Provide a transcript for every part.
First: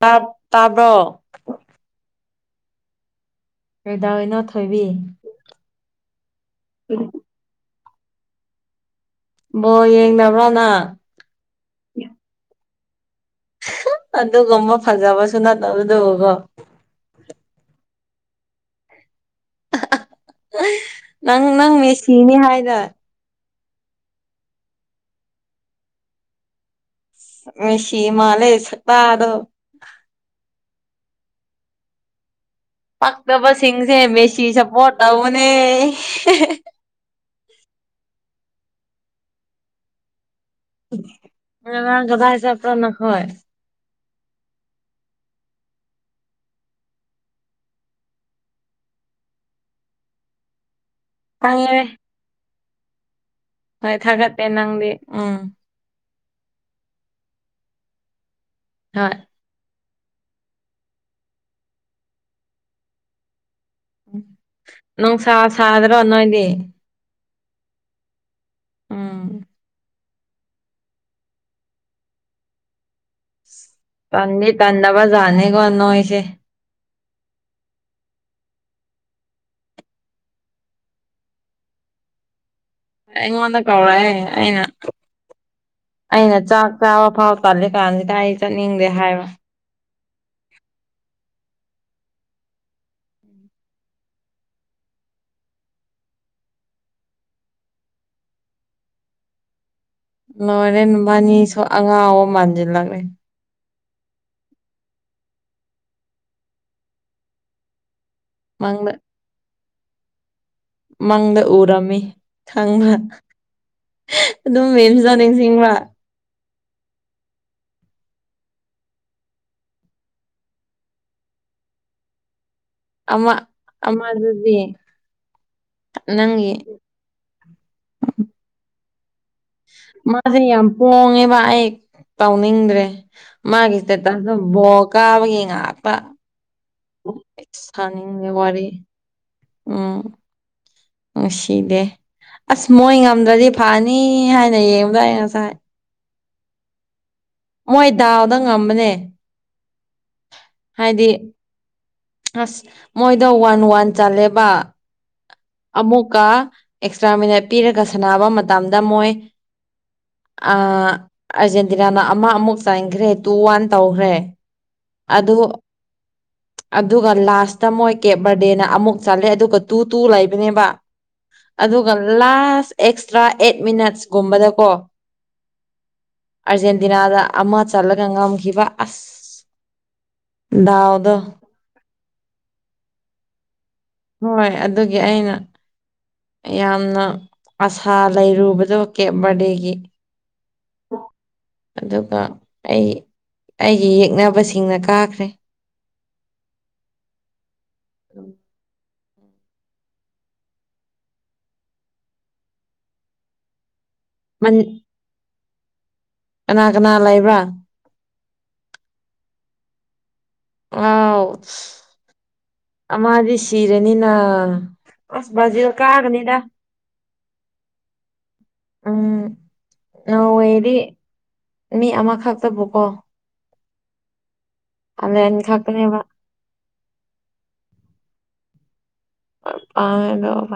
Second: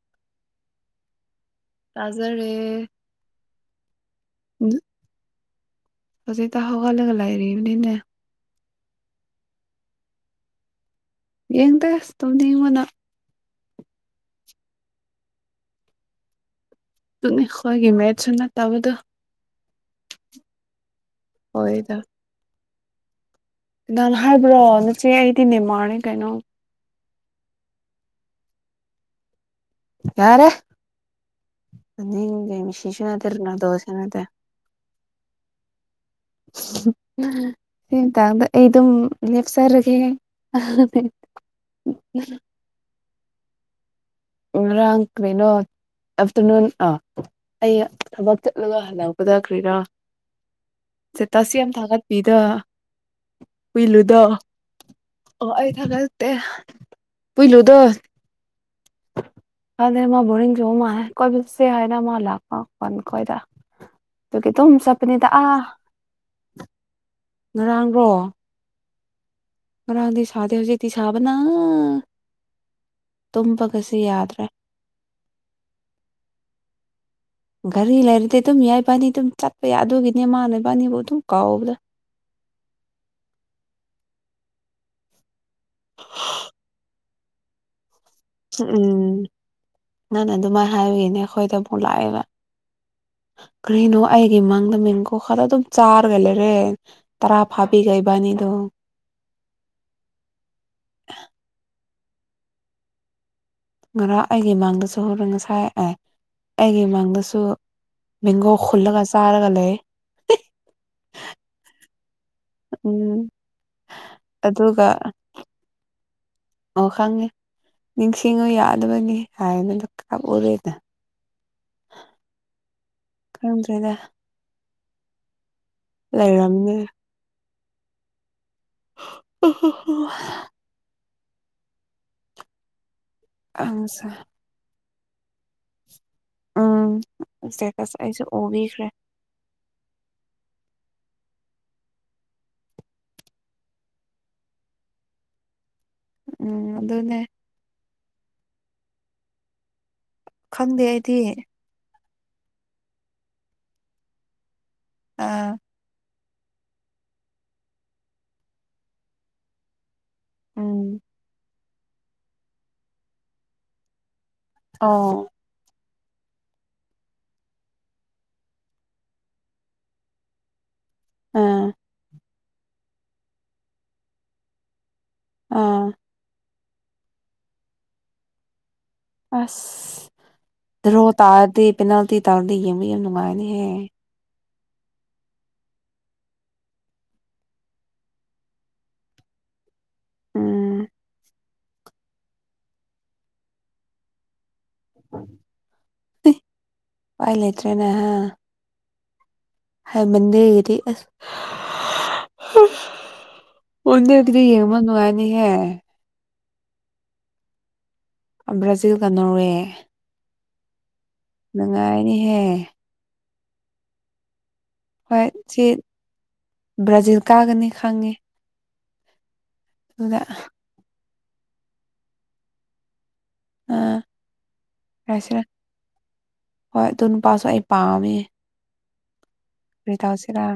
ꯇꯞ ꯇꯥꯗꯣ ꯇꯖꯔꯦ ꯀꯩꯗꯥꯏꯩꯅ ꯊꯣꯏꯕꯤ ꯍꯧꯖꯤ ꯇꯍꯒꯂꯒ ꯂꯥꯏꯔꯤꯅꯤꯅꯦ ꯕꯣ ꯌꯦꯡ ꯅꯕ꯭ꯔꯥꯅ ꯌꯦꯡꯗ ꯇꯧꯅꯤꯉꯅ ꯑꯗꯨꯒꯨꯝꯕ ꯐꯖꯕꯁꯨ ꯅꯠꯇꯧꯗꯀꯣ ꯍꯣꯏꯒꯤꯦ ꯃꯦꯠꯁꯅ ꯇꯥꯕꯗ ꯅꯪ ꯅꯪ ꯃꯦꯁꯤꯅꯤ ꯍꯥꯏꯅ ꯏꯅ ꯍꯥꯏꯕ꯭ꯔꯣ ꯅꯆꯦ ꯑꯩꯗꯤ ꯅꯦꯝꯃꯔꯅꯤ ꯀꯩꯅꯣ ꯃꯁꯤꯤꯃ ꯂꯩ ꯁꯇꯥ ꯑꯗꯣ ꯌꯥꯔꯦ ꯃꯦꯁꯤꯁꯨ ꯅꯠꯇꯦ ꯔꯣꯅꯥꯜꯗꯣꯁꯨ ꯄꯛꯇꯕꯁꯤꯡꯁꯦ ꯅꯠꯇꯦ ꯦꯁꯤ ꯁꯞꯄꯣꯔꯠ ꯇꯧꯅꯦ ꯇꯗ ꯑꯩ ꯑꯗꯨꯝ ꯅꯦꯞꯁꯥꯔꯒꯦ ꯉ ꯗꯥ ꯍꯖꯥꯕ ꯄꯨ ꯅꯅꯥꯈꯣꯏ ꯎ ꯔꯪ ꯀꯂꯤꯅꯣ ꯑꯥꯞꯐꯇꯔꯅꯨꯟ ꯑꯥ ꯑꯩ ꯊꯕꯛ ꯆꯠꯂꯒ ꯍꯜꯂꯛꯄꯊꯈ꯭ꯔꯤꯔꯣ ꯁꯤ ꯇꯁ ꯑꯃ ꯈꯪꯉꯦ ꯊꯥꯒꯠꯄꯤꯤꯗ ꯍꯣꯏ ꯄꯂꯨꯗ ꯊꯥꯒꯠꯇꯦ ꯅꯪꯗꯤ ꯎꯝ ꯑꯣ ꯑꯩ ꯊꯒ ꯄꯂꯨꯗ ꯍꯥꯣꯏ ꯀꯗ ꯣꯔꯤꯡꯁꯨ ꯃꯥꯅꯦ ꯀꯣꯏꯦ ꯍꯥꯏ ꯃꯥ ꯂꯥꯛ ꯀꯣꯏꯗ ꯑꯗꯨ ꯈꯤꯇꯣ ꯆꯠꯄꯅꯦꯗ ꯅꯨꯡꯁꯥ ꯑꯥ ꯁꯥꯗ꯭ꯔꯣ ꯅꯣꯏꯗꯤ ꯉꯔꯥꯡꯕ꯭ꯔꯣ ꯎꯝ ꯃꯔꯔꯥꯡꯗꯤ ꯁꯥꯗ ꯍꯧꯖꯤꯦ ꯊꯤ ꯁꯥꯕꯅ ꯇꯨꯝ ꯇꯥꯟꯗꯒꯤ ꯇꯥꯟꯗ ꯄ ꯦ ꯀꯅꯣꯁꯦ ꯒꯥꯔꯤ ꯂꯩꯔꯗꯤ ꯑꯗꯨꯝ ꯌꯥꯏꯕꯥꯅꯤ ꯑꯗꯨꯝ ꯆꯠꯄ ꯌꯥꯏ ꯑꯗꯨꯒꯤꯅꯦꯃꯅ ꯏꯕꯥꯅꯤꯕꯨ ꯑꯗꯨꯝ ꯀꯥꯎꯕ꯭ꯔ [unintelligible] ꯑꯩꯉꯣꯟꯗ ꯀꯧꯔꯛꯑꯦ ꯑꯩꯅ ꯑꯩꯅ ꯆꯥꯛ ꯆꯥꯕ ꯐꯥꯎ ꯀꯦ ꯀ ꯎꯝ ꯎꯝ ꯅꯪꯅ ꯑꯗꯨꯃꯥꯏꯅ ꯍꯥꯏꯔꯨꯏꯅꯦ ꯑꯩꯈꯣꯏꯗ ꯑꯃꯨꯛ ꯂꯥꯛꯑꯦꯕ ꯎꯝ ꯀꯔꯤꯅꯣ ꯑꯩꯒꯤ ꯃꯥꯡꯗ ꯃꯦꯡꯒꯣ ꯈꯔ ꯑꯗꯨꯝ ꯆꯥꯔꯒ ꯂꯩꯔꯦ ꯇꯔꯥ ꯐꯥꯕꯤꯈꯩꯕꯅꯤꯅ ꯗꯣ ꯂꯣꯏꯔꯦꯟ ꯅꯨ ꯃꯥꯅꯤꯁꯨ ꯑꯉꯥꯡ ꯑꯣ ꯃꯥꯟꯁꯤꯜꯂꯛꯂꯦ ꯉꯔꯥꯡ ꯑꯩꯒꯤ ꯃꯃꯥꯡꯗꯁꯨ ꯍꯔ ꯉꯁꯥꯏꯑ ꯑꯩꯒꯤ ꯃꯥꯡꯗꯁꯨ ꯃꯒꯣ ꯃꯪꯗ ꯐꯨꯂꯒ ꯆꯔꯒ ꯂꯩꯦ ꯃꯪꯗ ꯎꯔꯝꯃꯤ ꯈꯪꯕ꯭ꯔꯥ ꯎꯝ ꯑꯗꯨꯝ ꯑꯗꯨꯒ ꯃꯦꯝꯁꯤꯗ ꯅꯤꯡꯁꯤꯡꯕ꯭ꯔ ꯑꯣ ꯈꯪꯉꯦ ꯅꯤꯡꯁꯤꯡꯉꯨ ꯌꯥꯗꯕꯅꯤ ꯍꯥꯏꯅꯗ ꯀꯥꯞꯎꯔꯦꯗ ꯑꯃ ꯈꯪꯗ꯭ꯔꯦꯗ ꯑꯃ ꯑꯗꯨꯗꯤ ꯂꯩꯔꯝꯅꯦ ꯎꯝ ꯃꯥꯁꯦ ꯌꯥꯝ ꯄꯣꯡꯉꯦꯕ ꯑꯩ ꯇꯧꯅꯤꯡꯗ꯭ꯔꯦ ꯃꯥꯒꯤꯁ ꯇ ꯣꯡꯀꯥꯕ ꯏꯉ ꯎꯝ ꯏꯁꯇꯦꯇꯁ ꯑꯩꯁꯨ ꯁꯅꯤ ꯋꯥꯔꯤꯦ ꯎꯕꯤꯈ꯭ꯔꯦ ꯎꯝ ꯉꯅꯨꯡꯁꯤꯗꯤꯦ ꯑꯁ ꯃꯣꯏ ꯉꯝꯗ꯭ꯔꯗꯤ ꯐꯅꯤ ꯍꯥꯏꯅ ꯌꯦꯡꯕꯗꯏ ꯉꯁꯥꯏ ꯎꯝ ꯑꯗꯨꯗꯅꯦꯦ ꯃꯣꯏ ꯗꯥꯎꯗ ꯉꯝꯕꯅꯦ ꯈꯪꯗꯦ ꯍꯥꯏꯗꯤ ꯑꯩꯗꯤ ꯑꯁ ꯃꯣꯏꯗ ꯋꯥꯟ ꯋꯥꯟ ꯆꯜꯂꯦꯕ ꯑꯥ ꯑꯃꯨꯛꯀ ꯑꯦꯛꯁꯇ꯭ꯔꯥ ꯃꯤꯅꯠ ꯄꯤꯔꯒ ꯁꯥꯟꯅꯕ ꯃꯇꯝꯗ ꯃꯣꯏ ꯎꯝ ꯑꯥꯔꯖꯦꯟꯇꯤꯅꯥꯅ ꯑꯃ ꯑꯃꯨꯛ ꯆꯥꯏꯈ꯭ꯔꯦ ꯇꯨ ꯋꯥꯟ ꯇꯧꯈ꯭ꯔꯦ ꯑꯣ ꯑꯗꯣ ꯑꯗꯨꯒ ꯂꯥꯁꯇ ꯃꯣꯏ ꯀꯦꯞ ꯕꯔꯗꯦꯅ ꯑꯃꯨꯛ ꯆꯠꯂꯦ ꯑꯗꯨꯒ ꯇꯨ ꯇꯨ ꯂꯩꯕꯅꯦꯕ ꯑꯥ ꯑꯗꯨꯒ ꯂꯥꯁ ꯑꯦꯛꯁꯇ꯭ꯔꯥ ꯑꯦꯠ ꯃꯤꯅꯠꯁꯀꯨꯝꯕꯗꯀꯣ ꯑꯥ ꯑꯥꯔꯖꯦꯟꯇꯤꯅꯥꯗ ꯑꯃ ꯆꯠꯂꯒ ꯉꯝꯈꯤꯕ ꯑꯁ ꯑꯁ ꯗ꯭ꯔꯣ ꯗꯥꯎꯗꯣ ꯇꯥꯔꯗꯤ ꯄꯦꯅꯥꯜꯇꯤ ꯇꯥꯔꯗꯤ ꯌꯦꯡꯕ ꯌꯥꯝ ꯅꯨꯡꯉꯥꯏꯅꯦꯍꯦ ꯍꯣꯏ ꯑꯗꯨꯒꯤ ꯑꯩꯅ ꯌꯥꯝꯅ ꯑꯁꯥ ꯂꯩꯔꯨꯕꯗꯣ ꯀꯦ ꯕꯔꯗꯦꯒꯤ ꯎꯝ ꯑꯗꯨꯒ ꯑꯩ ꯑꯩꯒꯤ ꯌꯦꯛꯅꯕꯁꯤ ꯆꯤꯡꯅ ꯀꯥꯈ꯭ꯔꯦ ꯎꯄꯥꯏ ꯍꯥꯏꯩꯃꯗꯤꯔꯤ ꯑ ꯑꯣꯅ ꯑꯗꯨꯔꯤ ꯃꯟ ꯌꯦꯡꯃꯅꯅꯨꯡꯉꯥꯏꯅꯤ ꯍꯥꯏ ꯀꯅꯥ ꯀꯅꯥ ꯂꯩꯕ꯭ꯔꯥ ꯕ꯭ꯔꯥꯖꯤꯜꯒ ꯅꯣꯔꯋꯦ ꯑꯥꯎ ꯅꯨꯡꯉꯥꯏꯅꯤꯍꯦ ꯑꯃꯗꯤꯗꯤ ꯁꯤꯔꯅꯤꯅ ꯑꯁ ꯍꯣꯏ ꯃꯥꯖꯤ ꯁꯤ ꯀꯥꯒꯅꯤꯗ ꯕ꯭ꯔꯥꯖꯤꯜ ꯀꯥꯒꯅꯤ ꯈꯥꯡꯉꯦ ꯎꯝ ꯅ ꯑꯣꯏꯦꯗꯤ ꯃꯤ ꯑꯃꯈꯛꯇꯕꯨꯀꯣ ꯑꯥ ꯍꯂꯦꯟ ꯌꯥꯁꯤꯔ ꯈꯛꯇꯅꯦꯕ ꯍꯣꯏ ꯑꯗꯨ ꯅꯨꯄꯥꯁꯨ ꯑꯩ ꯄꯥꯝꯃꯦ ꯀꯔꯤ ꯇꯧꯁꯤꯔꯥ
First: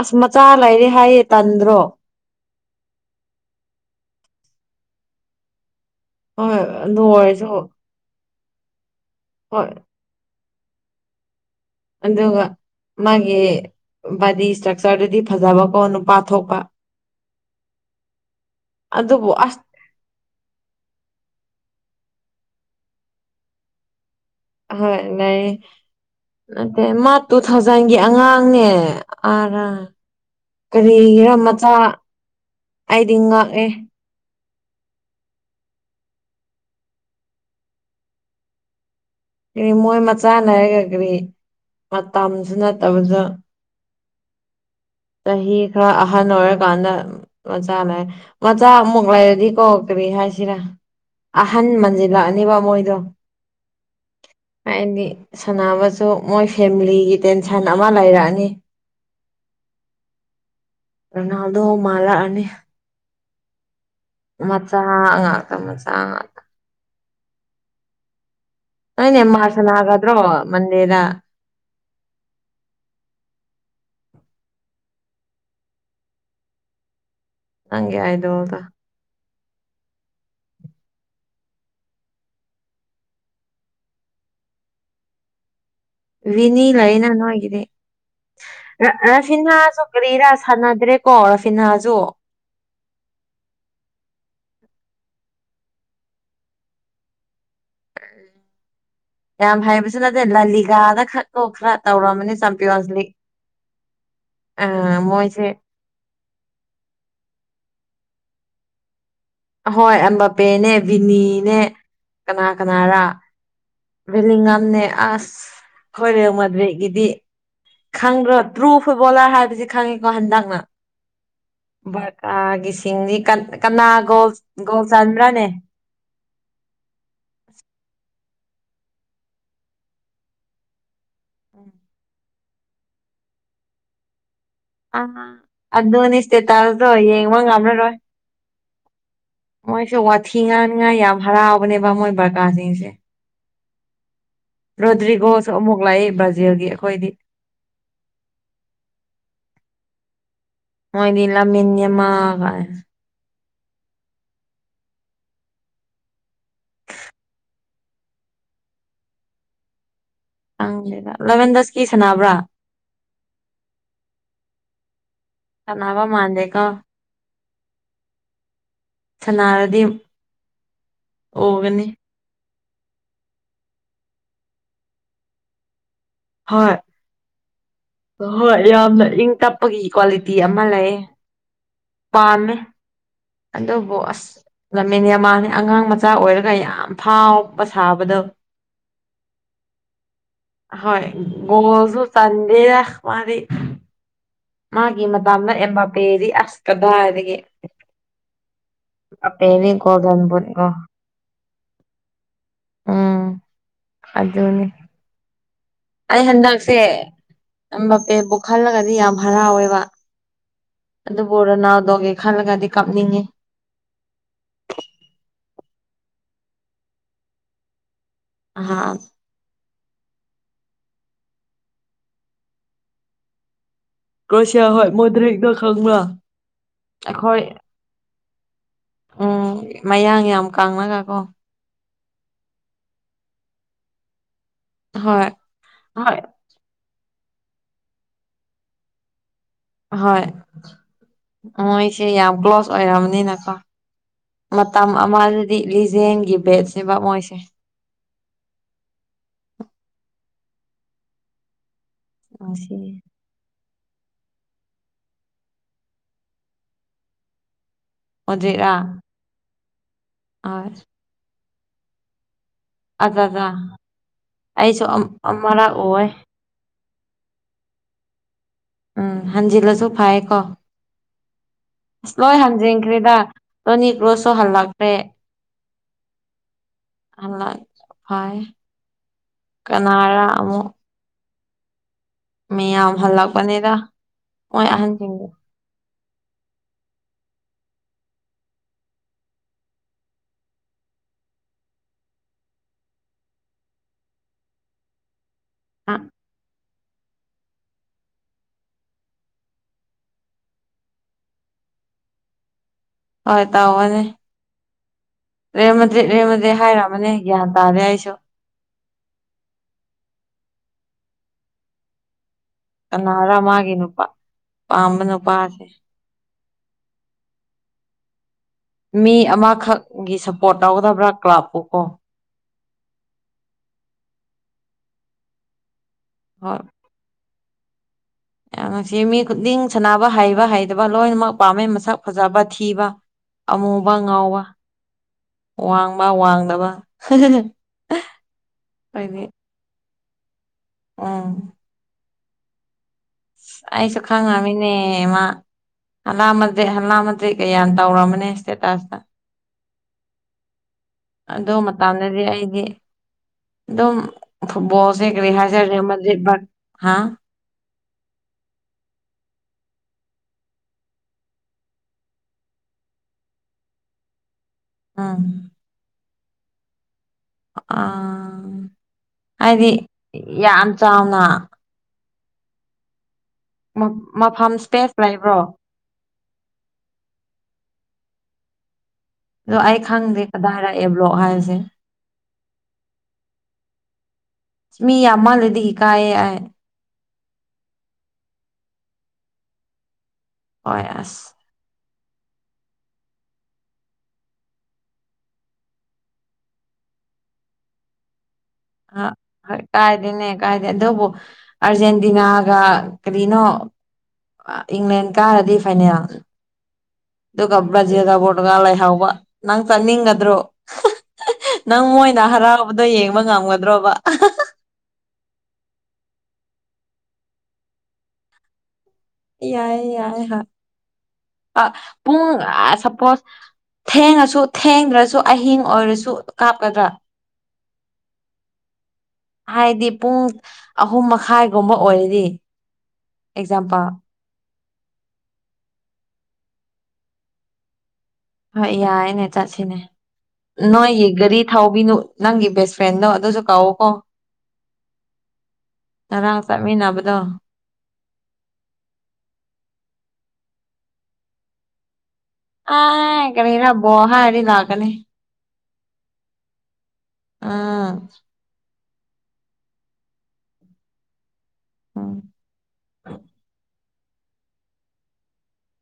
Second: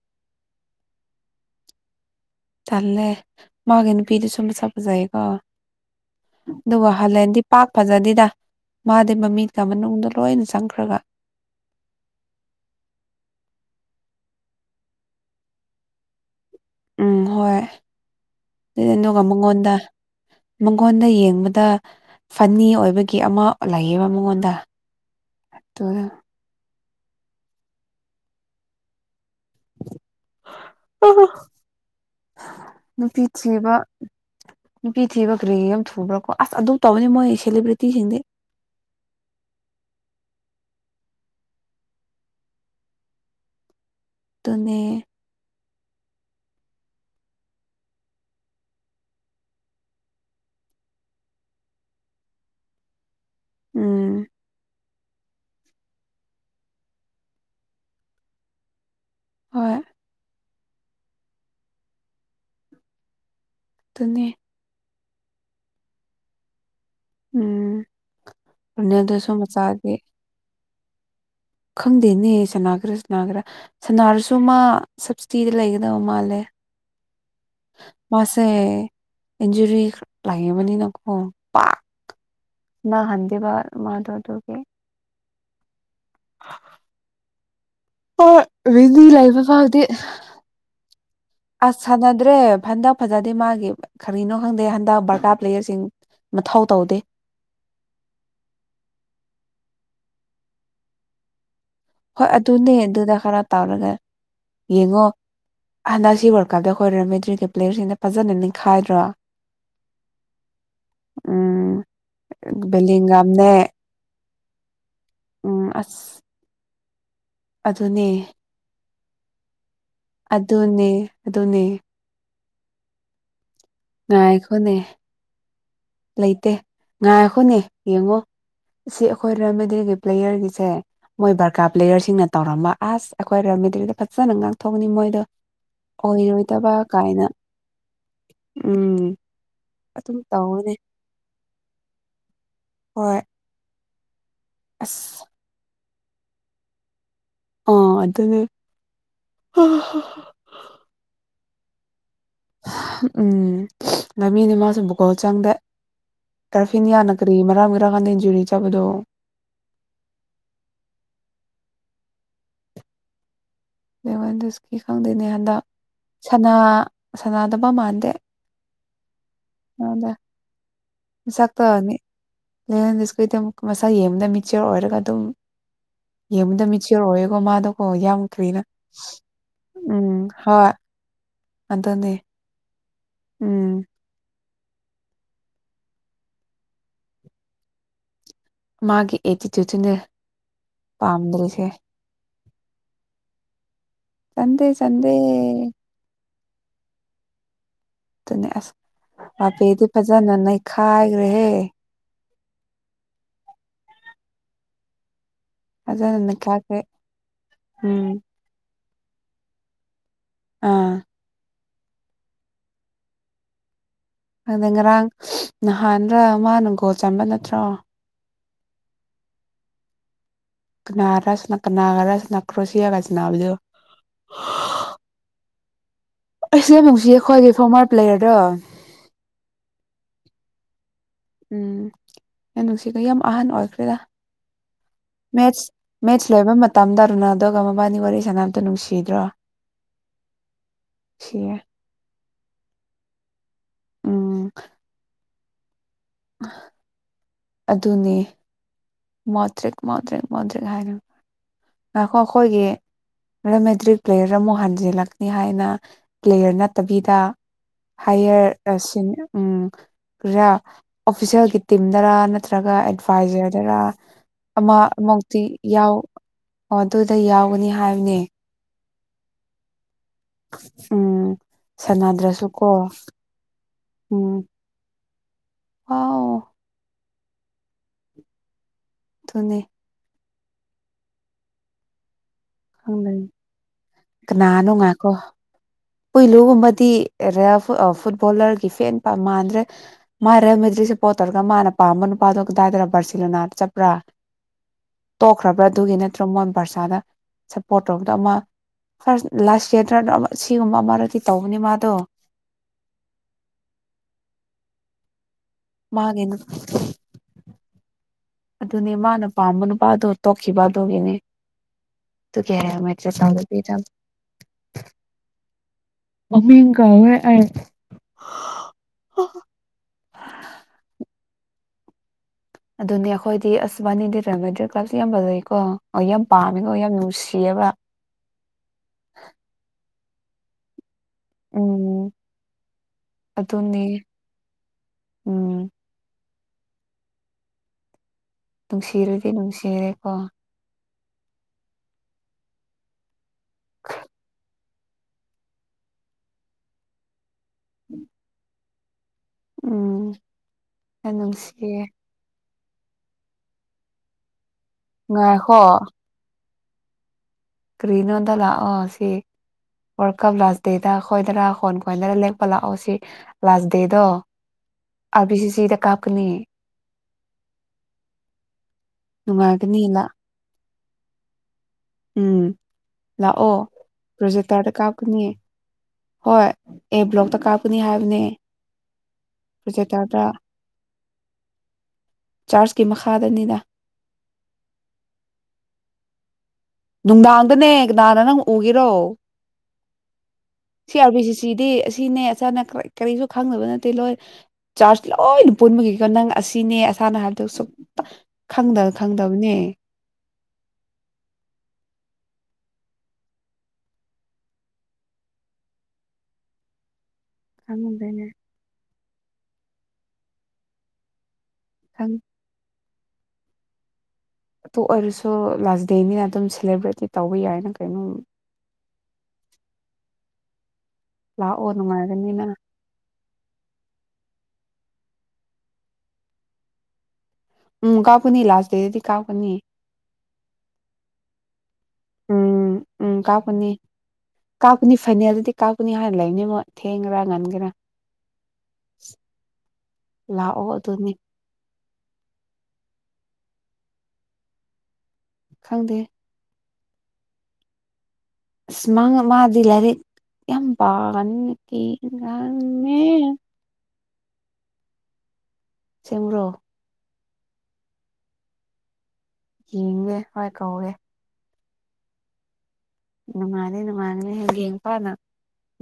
ꯑꯁ ꯃꯆꯥ ꯂꯩꯔꯦ ꯍꯥꯏꯌꯦ ꯇꯟꯗ꯭ꯔꯣ ꯇꯜꯂꯦ ꯃꯥꯒꯤ ꯅꯨꯄꯤꯗꯨꯁꯨ ꯃꯁꯛ ꯐꯖꯩꯌꯦꯀꯣ ꯍꯣꯏ ꯑꯗꯨꯒ ꯑꯗꯨ ꯍꯜꯂꯦꯟꯗꯤ ꯑꯣꯏꯔꯁꯨ ꯄꯥꯛ ꯐꯖꯗꯦꯗ ꯃꯥꯗꯤ ꯃꯃꯤꯠꯀ ꯍꯣꯏ ꯃꯅꯨꯡꯗ ꯂꯣꯏꯅ ꯆ ꯆꯪꯈ꯭ꯔꯒ ꯑꯗꯨꯒ ꯃꯥꯒꯤ ꯕꯥꯗꯤ ꯏꯁꯇ꯭ꯔꯛꯆꯔꯗꯨꯗꯤ ꯐꯖꯕꯀꯣ ꯅꯨꯄꯥ ꯊꯣꯛꯄ ꯎꯝ ꯍꯣꯏ ꯗꯨꯗ ꯑꯗꯨꯒ ꯑꯗꯨꯕꯨ ꯑꯁ ꯃꯉꯣꯟꯗ ꯃꯪꯉꯣꯟꯗ ꯌꯦꯡꯕꯗ ꯐꯅꯤ ꯑꯣꯏꯕꯒꯤ ꯑꯃ ꯂꯩꯌꯦꯕ ꯃꯉꯣꯟꯗ ꯍꯣꯏ ꯂꯩ ꯑꯗꯨꯅ ꯅꯠꯇꯦ ꯃꯥ ꯇꯨ ꯊꯥꯎꯖꯟꯒꯤ ꯑꯉꯥꯡꯅꯦ ꯑꯥ ꯔ ꯀꯔꯤꯒꯤꯔ ꯃꯆꯥ ꯑꯩꯗꯤ ꯅꯨꯄꯤ ꯉꯛꯑꯦ ꯊꯤꯕ ꯅꯨꯄꯤ ꯊꯤꯕ ꯀ꯭ꯔꯤ ꯌꯥꯝ ꯊꯨꯕ꯭ꯔꯥꯀꯣ ꯑꯁ ꯑꯗꯨꯝ ꯇꯧꯕꯅꯤ ꯃꯣꯏ ꯁꯦꯂꯤꯕ꯭ꯔꯤꯇꯤꯁꯤꯡꯗꯤ ꯀꯔꯤ ꯃꯣꯏ ꯃꯆꯥꯅꯔꯒ ꯀꯔꯤ ꯃꯇꯝꯁꯨ ꯅꯠꯇꯕꯗ ꯑꯗꯨꯅꯦ ꯆꯍꯤ ꯈꯔ ꯑꯍꯟ ꯑꯣꯏꯔꯀꯥꯟꯗ ꯃꯆꯥ ꯂꯩ ꯃꯆꯥ ꯑꯃꯨꯛ ꯂꯩꯔꯗꯤ ꯀꯣ ꯀꯔꯤ ꯍꯥꯏꯁꯤꯔꯥ ꯑꯍꯟ ꯃꯟꯖꯤꯜꯂꯛꯑꯅꯤꯕ ꯃꯣꯏꯗꯣ ꯎꯝ ꯍꯥꯏꯗꯤ ꯁꯥꯟꯅꯕꯁꯨ ꯃꯣꯏ ꯐꯦꯃꯤꯂꯤꯒꯤ ꯇꯦꯟꯁꯟ ꯑꯃ ꯂꯩꯔꯛꯑꯅꯤ ꯍꯣꯏ ꯔꯣꯅꯥꯜꯗꯣ ꯃꯥꯜꯂꯛꯑꯅꯤ ꯑꯗꯨꯅꯦ ꯃꯆꯥꯥ ꯉꯥꯛꯇ ꯃꯆꯥꯥ ꯉꯥꯛꯇ ꯎꯝ ꯑꯩꯅꯦ ꯔꯣꯅꯦꯜꯗꯣꯁꯨ ꯃꯥꯁ ꯃꯆꯥꯗꯤ ꯁꯥꯟꯅꯒꯗ꯭ꯔꯣ ꯃꯟꯗꯦꯗ ꯈꯪꯗꯦꯅꯦ ꯁꯥꯟꯅꯒ꯭ꯔ ꯁꯥꯟꯅꯒꯦꯔꯥ ꯁꯥꯅꯔꯁꯨ ꯃꯥ ꯁꯕꯁꯇꯤꯗ ꯂꯩꯒꯗꯕ ꯃꯥꯜꯂꯦ [inaudible] ꯅꯪꯒꯤ ꯃꯥꯁꯦ ꯑꯥꯏꯗꯣꯜꯗꯣ ꯏꯟꯖꯨꯔꯤ ꯂꯩꯕꯅꯤꯅꯀꯣ ꯄꯥꯛ ꯁ꯭ꯅꯥꯍꯟꯗꯦꯕꯥ ꯃꯥꯗꯣ ꯑꯗꯨꯒꯤ ꯚꯤ ꯅꯤ ꯂꯩꯌꯦꯅ ꯅꯣꯏꯒꯤꯗꯤ ꯍꯣꯏ ꯔ ꯔꯦꯗꯤ ꯂꯩꯕ ꯐꯥꯎꯗꯤ ꯔꯥꯐꯤꯟꯍꯥꯁꯨ ꯀꯔꯤꯔꯥ ꯁꯥꯟꯅꯗ꯭ꯔꯦ ꯀꯣ ꯑꯁ ꯔꯥꯐꯤꯟꯍꯥꯖꯨ ꯁꯥꯟꯅꯗ꯭ꯔꯦ ꯍꯟꯗꯛ ꯐꯖꯗꯦ ꯃꯥꯒꯤ ꯀꯔꯤꯅꯣ ꯈꯪꯗꯦ ꯍꯟꯗꯥꯛ ꯕꯥꯔꯀꯥ ꯄ꯭ꯂꯦꯌꯔꯁꯤꯡ ꯃꯊꯧ ꯇꯧꯗꯦ ꯌꯥꯝ ꯍꯩꯕꯁꯨ ꯅꯠꯇꯦ ꯂꯥꯂꯤꯒꯥꯥꯗꯈꯛ ꯀꯣ ꯈ꯭ꯔ ꯍꯣꯏ ꯑꯗꯨꯅꯦ ꯑꯗꯨꯗ ꯈꯔ ꯇꯧꯔꯒ ꯑ ꯌꯦꯡꯉꯣ ꯃꯣꯏꯁꯦ ꯍꯟꯗꯛꯁꯤ ꯋꯥꯔꯜ ꯀꯞꯇ ꯈꯣꯏ ꯔꯦꯜꯃꯦꯗ꯭ꯔꯤꯠꯀꯤ ꯄ꯭ꯂꯦꯌꯔꯁꯤꯡꯅ ꯐꯖꯅ ꯅꯤꯛꯈꯥꯏꯗ꯭ꯔꯣ ꯑꯍꯣꯏ ꯑꯝꯕꯥꯞꯄꯦꯅꯦ ꯚꯤꯅꯤꯅꯦ ꯎꯝ ꯀꯅꯥ ꯀꯅꯥꯔꯥ ꯕꯦꯂꯤꯡꯒꯝꯅꯦ ꯚꯦꯂꯤꯉꯝꯅꯦ ꯑꯁ ꯎꯝ ꯈꯣꯏ ꯑꯁ ꯔꯦꯜꯃꯗ꯭ꯔꯤꯠꯒꯤꯗꯤ ꯑꯗꯨꯅꯦ ꯈꯪꯗ꯭ꯔꯣ ꯇ꯭ꯔꯨꯐ ꯐꯨꯠꯕꯣꯂꯔ ꯍꯥꯏꯕꯁꯤ ꯈꯪꯉꯤꯀꯣ ꯍꯟꯗꯛꯅ ꯑꯗꯨꯅꯦ ꯑꯗꯨꯅꯦ ꯕꯥꯔꯀꯥꯒꯤꯁꯤꯡꯗꯤ ꯀꯟ ꯀꯅꯥ ꯒꯣꯜ ꯉꯥꯏꯈꯣꯅꯦ ꯒꯣꯜ ꯆꯟꯕ꯭ꯔꯥꯅꯦ ꯂꯩꯇꯦ ꯉꯥꯏꯈꯣꯅꯦ ꯌꯦꯡꯉꯣ ꯁꯤ ꯑꯩꯈꯣꯏ ꯔꯦꯜꯃꯦꯗ꯭ꯔꯤꯠꯒꯤ ꯄ꯭ꯂꯦꯌꯔꯒꯤꯁꯦ ꯃꯣꯏ ꯕꯥꯔꯀꯥ ꯎꯝ. ꯄ꯭ꯂꯦꯌꯔꯁꯤꯡꯅ ꯇꯧꯔꯝꯕ ꯑꯁ ꯑꯩꯈꯣꯏ ꯔꯦꯜꯃꯦꯗ꯭ꯔꯤꯠꯀꯤꯗꯤ ꯐꯖꯅ ꯉꯥꯡ ꯑ ꯑꯗꯨꯅꯤ ꯁ꯭ꯇꯦꯇꯁꯇꯣ ꯀꯥꯏꯅ ꯌꯦꯡꯕ ꯉꯝꯂꯔꯣꯏ ꯎꯝ ꯃꯣꯏꯁꯦ ꯑꯗꯨꯝ ꯋꯥꯊꯤ ꯇꯧꯕꯅꯦ ꯉꯥꯡꯅꯤꯡꯉꯥꯏ ꯌꯥꯝ ꯍꯔꯥꯎꯕꯅꯦꯕ ꯃꯣꯏ ꯕꯥꯔꯀꯥꯁꯤꯡꯁꯦ ꯍꯣꯏ ꯑꯁ ꯔꯣꯗ꯭ꯔꯤꯒꯣꯁꯨ ꯑꯃꯨꯛ ꯂꯩ ꯕ꯭ꯔꯥꯖꯤꯜꯒꯤ ꯑꯩꯈꯣꯏꯗꯤ ꯑ ꯑꯗꯨꯅꯤ ꯂꯥꯃꯤꯟ ꯌꯃꯥꯜ ꯎꯝ ꯂꯃꯤꯟ ꯌꯃꯥꯜꯁꯨ ꯒꯣꯜ ꯆꯟꯗꯦ ꯀ꯭ꯔꯥꯐꯤꯟꯌꯥꯅ ꯀꯔꯤ ꯃꯔꯝꯒꯤꯔ ꯈꯪꯗꯦ ꯏꯟꯖꯨꯔꯤ ꯆꯥꯕꯗꯣ ꯈꯪꯗꯦꯗ ꯂꯕꯦꯟꯗꯁꯀꯤ ꯁꯥꯅꯕ꯭ꯔꯥ ꯂꯤꯋꯥꯟꯗꯁꯀꯤ ꯈꯪꯗꯦꯅꯦ ꯍꯟꯗꯛ ꯁꯥꯟꯅꯕ ꯁꯥꯅ ꯃꯥꯟꯗꯦꯀꯣ ꯁꯅꯥꯗꯕ ꯃꯥꯟꯗꯦ ꯁꯅꯥꯔꯗꯤ ꯁꯛꯇꯛꯇ ꯑꯃꯅꯤꯅꯤ ꯂꯗꯤꯁꯀꯤꯗꯤꯨꯛ ꯃꯁꯥꯏꯒꯤ ꯌꯦꯡ ꯑꯃꯗ ꯃꯤꯛꯆꯣꯔ ꯑꯣꯏꯔꯒ ꯑꯗꯨꯝ ꯌꯦꯡꯉꯗ ꯍꯣꯏ ꯃꯤꯆꯌꯣꯔ ꯑꯣꯏꯦꯀꯣ ꯃꯥꯗ ꯀꯣ ꯍꯣꯏ ꯌꯥꯝꯈ꯭ꯔꯤꯅ ꯌꯥꯝꯅ ꯏꯪ ꯇꯞꯄꯒꯤ ꯎꯝ ꯀ꯭ꯋꯥꯂꯤꯇꯤ ꯑꯃ ꯍꯣꯏ ꯂꯩꯌꯦ ꯑꯗꯨꯅꯦ ꯄꯥꯝꯃꯦ ꯎꯝ ꯑꯗꯨꯕꯨ ꯑꯁ ꯉꯃꯦꯅꯦ ꯃꯥꯅꯦ ꯑꯉꯥꯡ ꯃꯆꯥ ꯑꯣꯏꯔꯒ ꯌꯥꯝ ꯐꯥꯎꯕ ꯁꯥꯕꯗꯣ ꯃꯥꯒꯤ ꯑꯦꯇꯤꯇ꯭ꯌꯨꯠꯅ ꯄ ꯣꯁꯨꯨ ꯆꯟꯗ ꯃꯥꯔꯤ ꯆꯟꯗꯦ ꯃꯥꯒꯤ ꯆꯟꯗꯦ ꯃꯇꯥꯡꯗ ꯑꯕꯥꯄꯦꯗꯤ ꯑꯁ ꯀꯗꯥꯏꯗꯒꯤ ꯅꯤ ꯑꯄꯦꯅꯤ ꯑꯄꯦꯗꯤ ꯒꯣꯜꯗꯟ ꯐꯖꯅꯅ ꯕꯨꯠꯀꯣ ꯈꯥꯏꯒ꯭ꯔꯦꯍꯦ ꯎꯝ ꯑꯖꯅꯤ ꯐꯖꯅ ꯑꯩ ꯅꯩꯈꯥꯏꯈ꯭ꯔꯦ ꯎꯝ ꯍꯟꯗꯛꯁꯦꯝꯕꯄꯦꯕꯨ ꯈꯜꯂꯒ ꯌꯥꯝ ꯍꯔꯥꯎꯋꯦꯕ ꯑꯥ ꯑꯗꯨꯕꯨꯅꯥꯎ ꯂꯣꯒꯦ ꯈꯜꯂꯒꯗꯤ ꯀꯥꯞꯅꯤꯡꯉꯦ ꯑꯗꯩ ꯉꯔꯥꯡ ꯅꯍꯥꯟꯗ ꯃꯥꯅ ꯒꯣꯜ ꯆꯟꯝꯕ ꯅꯠꯇ꯭ꯔꯣ ꯍꯥꯥ ꯀꯅꯥꯔ ꯔꯁꯅ ꯀꯅꯥ ꯔꯁꯅꯥ ꯀ꯭ꯔꯣꯁꯤꯌꯥꯒ ꯆꯅꯥꯕꯗꯣ ꯀ꯭ꯔꯣꯁꯤꯌꯥ ꯍꯣꯏ ꯃꯣꯏꯗꯔꯤꯛꯇ ꯈꯪꯕ꯭ꯔꯥ ꯑꯩꯁ ꯑꯃꯨꯛꯁꯤ ꯑꯩꯈꯣꯏ ꯑꯩꯈꯣꯏꯒꯤ ꯐꯣꯔꯃꯔꯞ ꯂꯩꯔꯔꯣ ꯎꯝ ꯃꯌꯥꯡ ꯌꯥꯝ ꯀ ꯀꯥꯡꯅꯒ ꯎꯝ ꯅ ꯅꯨꯡꯁꯤꯈ ꯌꯥꯝ ꯑꯍꯥꯟ ꯑꯣꯏꯈ꯭ꯔꯦꯔ ꯍꯣꯏ ꯃꯦꯠ ꯍꯣꯏ ꯃꯦꯠꯁ ꯂꯩꯕ ꯇꯝꯊꯔꯨꯅ ꯑꯗꯨꯒ ꯃꯕꯥꯅꯤ ꯋꯥꯔꯤ ꯁꯅꯕꯝꯇꯣ ꯅꯨꯡꯁꯤꯗ꯭ꯔꯣ ꯍꯣꯏ ꯅꯨꯡꯁꯤꯌꯦ ꯃꯣꯏꯁꯦ ꯌꯥꯝ ꯀ꯭ꯂꯣꯁ ꯑꯣꯏꯔꯕꯅꯤꯅꯀꯣ ꯎꯝ ꯃꯇꯝ ꯑꯃꯗꯗꯤ ꯂꯤꯖꯦꯟꯒꯤ ꯕꯦꯠꯁꯤꯕ ꯃꯣꯏꯁꯦ ꯃꯇ꯭ꯔꯛ ꯃꯇ꯭꯭ꯔꯛ ꯃꯇ꯭ꯔꯛ ꯍꯥꯏꯅ ꯉꯈꯣ ꯑꯩꯈꯣꯏꯒꯤ ꯑꯗꯨꯃꯦ ꯇ꯭ꯔꯤꯛ ꯄ꯭ꯂꯦꯌꯔ ꯑꯃꯨꯛ ꯍꯟꯖꯤꯜꯂꯛꯅꯤ ꯍꯥꯏꯅ ꯄ꯭ꯂꯦꯌꯔ ꯅꯠꯇꯕꯤꯗ ꯍꯥꯏꯌꯔ ꯃꯣꯗ꯭ꯔꯤꯛꯔꯥ ꯎꯝꯥ ꯍꯣꯏ ꯑꯣꯐꯤꯁꯦꯜꯒꯤ ꯇꯤꯝꯗꯔ ꯅꯠꯇ꯭ꯔꯒ ꯑꯠꯆꯥ ꯑꯠꯆꯥ ꯑꯦꯗꯚꯥꯏꯖꯔꯗꯔꯥ ꯑꯃ ꯑꯩꯁꯨ ꯃꯨꯛꯇꯤ ꯑꯃꯔꯛ ꯌꯥꯎ ꯎꯋꯦ ꯑꯣ ꯑꯗꯨꯗ ꯌꯥꯎꯒꯅꯤ ꯍꯥꯏꯕꯅꯦ ꯎꯝ ꯍꯟꯖꯤꯜꯂꯁꯨ ꯐꯥꯏ ꯀꯣ ꯎꯝ ꯑꯁ ꯂꯣꯏ ꯁꯥꯟꯅꯗ꯭ꯔꯁꯨ ꯀꯣ ꯍꯟꯖꯤꯟꯈ꯭ꯦꯗ ꯇꯣꯅꯤ ꯀ꯭ꯔꯨꯁꯁꯨ ꯍꯜꯂꯛꯇ꯭ꯔꯦ ꯑꯥꯎ ꯐꯩ ꯑꯗꯨꯅꯦ ꯀꯅꯥꯔ ꯑꯃꯨꯛ ꯃꯤꯌꯥꯝ ꯈꯪꯗꯅꯤ ꯍꯜꯂꯛꯄꯅꯤꯗ ꯍꯣꯏ ꯑꯍꯟꯁꯤꯡꯁꯦ ꯄꯣꯏꯂꯨꯒꯨꯝꯕꯗꯤ ꯐꯨꯠꯕꯣꯂꯔꯒꯤ ꯐꯦꯟ ꯃꯥꯟꯗ꯭ꯔꯦ ꯃꯥꯔꯝ ꯑꯗꯨꯁꯦ ꯄꯣꯠꯇꯔꯒ ꯃꯥꯅ ꯄꯥꯝꯕ ꯅꯨꯄꯥꯗꯣꯗꯥꯏꯗꯔꯥ ꯕꯥꯔꯁꯤꯂꯣꯅꯥ ꯆꯠꯄ꯭ꯔꯥ [inaudible] ꯇꯣꯛꯈ꯭ꯔꯕ꯭ꯔꯥ ꯑꯗꯨꯒꯤ ꯅꯠꯇ꯭ꯔꯣ ꯃꯣꯏ ꯄ꯭ꯔꯁꯥꯗ ꯁꯞꯄꯣꯔꯠ ꯇꯧꯕꯗ ꯑꯃ ꯂꯗ꯭ꯔ ꯁꯤꯒꯨꯝꯕ ꯑꯃꯔꯗꯤ ꯇꯧꯕꯅꯤ ꯃꯥꯗꯣ ꯍꯣꯏ ꯇꯅꯦ ꯔꯦꯝꯃꯗ꯭ꯔꯦ ꯃꯥꯒꯤ ꯔꯦꯝꯃꯗ꯭ꯔꯦ ꯍꯥꯏꯔꯛꯑꯃꯅꯦ ꯒ꯭ꯌꯥꯟ ꯇꯥꯔꯦ ꯑꯩꯁꯨ ꯑꯗꯨꯅꯦ ꯃꯥꯅ ꯄꯥꯝꯕ ꯅꯨꯄꯥꯗꯣ ꯇꯣꯛꯈꯤꯕ ꯑꯗꯨꯒꯤꯅꯦ ꯃ ꯀꯅꯥꯔ ꯃꯥꯒꯤ ꯅꯨꯄꯥ ꯄꯥꯝꯕ ꯅꯨꯄꯥꯁꯦ ꯀꯋ ꯑ ꯃꯤ ꯀ꯭ꯂꯥꯄꯣꯛ ꯀꯣ ꯑꯗꯨꯅꯦ ꯑꯩꯈꯣꯏꯗꯤ ꯑꯁꯕꯥꯅꯤꯗꯤꯗ ꯃꯦꯗꯤꯦꯜ ꯀ꯭ꯂꯥꯁ ꯌꯥꯝꯕ ꯂꯩꯀꯣ ꯑꯣ ꯌꯥꯝ ꯍꯣꯏ ꯄꯥꯝꯃꯤꯅꯣ ꯌꯥꯝ ꯅꯨꯡꯁꯤ ꯁꯤꯕ ꯌꯥꯝ ꯉꯁꯤ ꯃꯤ ꯈꯨꯗꯤꯡ ꯁꯥꯟꯅꯕ ꯍꯥꯏꯕ ꯍꯥꯏꯩꯗꯕ ꯂꯣꯏꯅꯃꯛ ꯄꯥꯝꯃꯦ ꯃꯁꯛ ꯎꯝ ꯐꯖꯕ ꯊꯤꯕ ꯑꯗꯨꯅꯦ ꯑꯃꯨꯕ ꯉꯥꯎꯕ ꯎꯝ ꯋꯥꯡꯕ ꯋꯥꯡꯗꯕ ꯅꯨꯡꯁꯤꯔꯗꯤ ꯅꯨꯡꯁꯤꯔꯦꯀꯣ ꯑꯥ ꯑꯩꯁꯨ ꯈꯪꯉꯃꯤꯅꯦ ꯃꯥ ꯍꯜꯥꯃꯗꯤ ꯍꯜꯥꯃ ꯑꯩ ꯀꯌꯥ ꯇꯧꯔꯝꯝꯕꯅꯦ ꯏꯁꯇꯦꯇꯥꯁꯇ ꯎꯝ ꯌꯥꯝ ꯑꯣ ꯅꯨꯡꯁꯤꯌꯦ ꯃꯇꯗꯗꯤ ꯑꯩꯗꯤ ꯗꯝ ꯣꯁꯦ ꯉꯥꯏꯈꯣ ꯔꯔꯤꯍꯁ ꯃꯁꯖꯤꯗ ꯍꯥ ꯀ꯭ꯔꯔꯤꯟꯣꯗ ꯂ ꯑ ꯁꯤꯦ ꯋꯥꯔꯜ ꯀꯞ ꯂꯥꯁ ꯗꯦꯗ ꯑꯩꯈꯣꯏꯗꯅ ꯍꯣꯟ ꯀꯣꯏꯗꯅ ꯂꯦꯛꯄ ꯂꯥꯛꯑꯣ ꯁꯤ ꯂꯥꯁ ꯗꯦꯗꯣ ꯎꯝ ꯑꯥꯕꯤ ꯁꯤ ꯁꯤꯗ ꯀꯥꯞꯄꯅꯤ ꯑ ꯍꯥꯏꯗꯤ ꯅꯨꯡꯉꯥꯏꯒꯅꯤ ꯂꯥꯛ ꯌꯥꯝ ꯆꯥꯎꯅ ꯎꯝ ꯂꯥꯛꯑꯣ ꯃꯐꯝ ꯄ꯭ꯔꯣꯖꯦꯇꯥꯔꯗ ꯏꯁꯄꯦꯁ ꯀꯥꯞꯀꯅꯤꯌꯦ ꯂꯩꯕ꯭ꯔꯣ ꯍꯣꯏ ꯑꯦ ꯕ꯭ꯂꯣꯛꯇ ꯀꯥꯞꯀꯅꯤ ꯍꯥꯏꯕꯅꯦ ꯑꯗꯣ ꯑꯩ ꯈꯪꯗꯦ ꯄ꯭ꯔꯣꯖꯦꯛꯇꯔꯗ ꯀꯗꯥꯏ ꯍꯥꯏꯔꯛꯑꯦ ꯕ꯭ꯂꯣꯛ ꯍꯥꯏꯁꯦ ꯆꯥꯔꯖꯀꯤ ꯃꯈꯥꯗꯅꯤꯅ ꯗꯤ ꯀꯑ ꯅꯨꯡꯗꯥꯡꯗꯅꯦ ꯀꯅꯥꯅ ꯅꯪ ꯎꯒꯤꯔꯣ ꯍꯣꯏ ꯁꯤ ꯑꯔ ꯄꯕꯤ ꯑꯁ ꯁꯤ ꯁꯤꯗꯤ ꯑꯁꯤꯅꯦ ꯑꯥꯅ ꯀꯔꯤꯁꯨ ꯈꯪꯗꯕ ꯅꯠꯇꯦ ꯂꯣꯏ ꯆꯥꯔꯖ ꯂꯣꯏꯅ ꯄꯨꯟꯕꯒꯤꯀꯣ ꯅꯪ ꯑꯁꯤꯅꯦ ꯁꯅ ꯍꯥꯏꯗ ꯁꯄ ꯑ ꯀꯥꯏꯗꯦꯅꯦ ꯀꯥꯏꯗꯦ ꯗꯕꯨꯣ ꯑꯔꯖꯦꯟꯇꯤꯅꯥꯒ ꯀꯔꯤꯅꯣ ꯏꯪꯂꯦꯟ ꯀꯥꯔꯗꯤ ꯐꯥꯏꯅꯦꯜ ꯑꯗꯨꯒ ꯕ꯭ꯔꯖꯦꯗ ꯈꯪꯗꯦꯅꯦ ꯕꯣꯔꯒꯥ ꯂꯩꯥꯏꯍꯥꯎꯕ ꯅꯪ ꯆꯠꯅꯤꯡꯒꯗ꯭ꯔꯣ ꯅꯪ ꯈꯪ ꯃꯣꯏꯅ ꯍꯔꯥꯎꯕꯗꯣ ꯌꯦꯡꯕ ꯉꯝꯒꯗ꯭ꯔꯣꯕ ꯑꯗꯨꯇꯣ ꯑꯣꯏꯔꯁꯨ ꯂꯥꯁ ꯗꯦꯅꯤꯅ ꯑꯗꯨꯝ ꯁꯦꯂꯦꯕ꯭ꯔꯦꯠꯇꯤ ꯇꯧꯕ ꯌꯥꯏꯅ ꯀꯩꯅꯣ ꯌꯥꯏ ꯌꯥꯏ ꯍꯣꯏ ꯑ ꯂꯥꯛꯑꯣ ꯄꯨꯡ ꯅꯨꯡꯉꯥꯏꯒꯅꯤꯅ ꯁꯄꯣꯁ ꯊꯦꯡꯉꯁꯨ ꯊꯦꯡꯗ꯭ꯔꯁꯨ ꯑꯍꯤꯡ ꯑꯣꯏꯔꯁꯨ ꯀꯥꯞꯀꯗ꯭ꯔꯥ ꯎꯝ ꯀꯥꯄꯨ ꯏ ꯂꯥꯁꯗ ꯍꯥꯏꯗꯤ ꯄꯨꯡ ꯑꯍꯨꯝ ꯃꯈꯥꯏꯒꯨꯝꯕ ꯑꯣꯏꯔꯗꯤ ꯎꯝ ꯎꯝ ꯀꯥꯞꯄꯅꯤ ꯑꯦꯛꯖꯥꯝꯄꯜ ꯀꯥꯞꯄꯅꯤ ꯐꯅꯦꯜꯗꯗꯤ ꯀꯥꯞꯄꯅꯤ ꯍꯥꯟꯅ ꯂꯩꯕꯅꯤ ꯃꯛ ꯊꯦꯡꯒꯦꯔꯥ ꯉꯟꯒꯦꯔꯥ ꯍꯣꯏ ꯌꯥꯏꯅꯦ ꯆꯠꯁꯤꯅꯦ ꯂꯥꯛꯑꯣ ꯅꯣꯏꯒꯤ ꯑꯗꯨꯅꯤ ꯒꯥꯔꯤ ꯊꯥꯎꯕꯤꯅꯨ ꯅꯪꯒꯤ ꯕꯦꯁ ꯐ꯭ꯔꯦꯟꯗꯣ ꯑꯗꯨꯁꯨ ꯀꯥꯎꯎꯀꯣ ꯈꯪꯗꯦ ꯉꯔꯥꯡ ꯆꯠ ꯃꯟꯅꯕꯗ ꯑꯁ ꯃꯥ ꯃꯥꯗꯤ ꯂꯥꯏꯔꯤꯛ ꯌꯥꯝ ꯄꯥꯅ ꯀꯤ ꯑ ꯀꯔꯤꯔ ꯕꯣꯍꯥ ꯍꯥꯏꯗꯤ ꯂꯥꯛꯒꯅꯤ ꯆꯨꯝ꯭ꯔꯣ ꯑꯥ ꯌꯦꯡꯉꯦ ꯍꯣꯏ ꯀꯧꯋꯦ ꯑꯥ ꯅꯨꯡꯉꯥꯂꯦ ꯅꯨꯡꯉꯥꯦ ꯍꯌꯦ ꯌꯦꯡ ꯐꯥꯅ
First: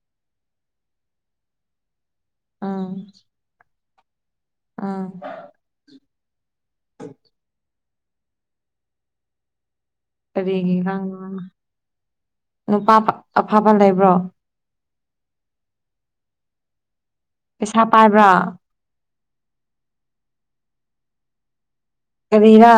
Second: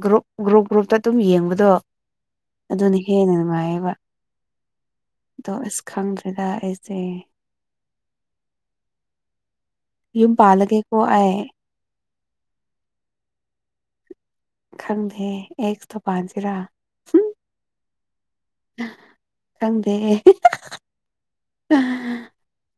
ꯒ꯭ꯔꯨꯞ ꯒ꯭ꯔꯨꯞ ꯒ꯭ꯔꯨꯞꯇ ꯑꯗꯨꯝ ꯌꯦꯡꯕꯗꯣ ꯎꯝ ꯑꯗꯨꯅ ꯍꯦꯟꯅ ꯅꯨꯡꯉꯥꯏꯌꯦꯕ ꯎꯝ ꯑꯗꯣ ꯑꯁ ꯈꯪꯗ꯭ꯔꯦꯗ ꯑꯩꯁꯦ ꯌꯨꯝ ꯀꯔꯤꯒꯤ ꯄꯥꯜꯂꯒꯦꯀꯣ ꯑꯩ ꯅꯨꯄꯥ ꯑꯐꯕ ꯂꯩꯕ꯭ꯔꯣ ꯈꯪꯗꯦ ꯑꯦꯁꯨꯣ ꯄꯖꯔꯥ ꯄꯩꯁꯥ ꯄꯥꯏꯕ꯭ꯔꯥ ꯈꯪꯗꯦ ꯑ ꯔꯤꯍ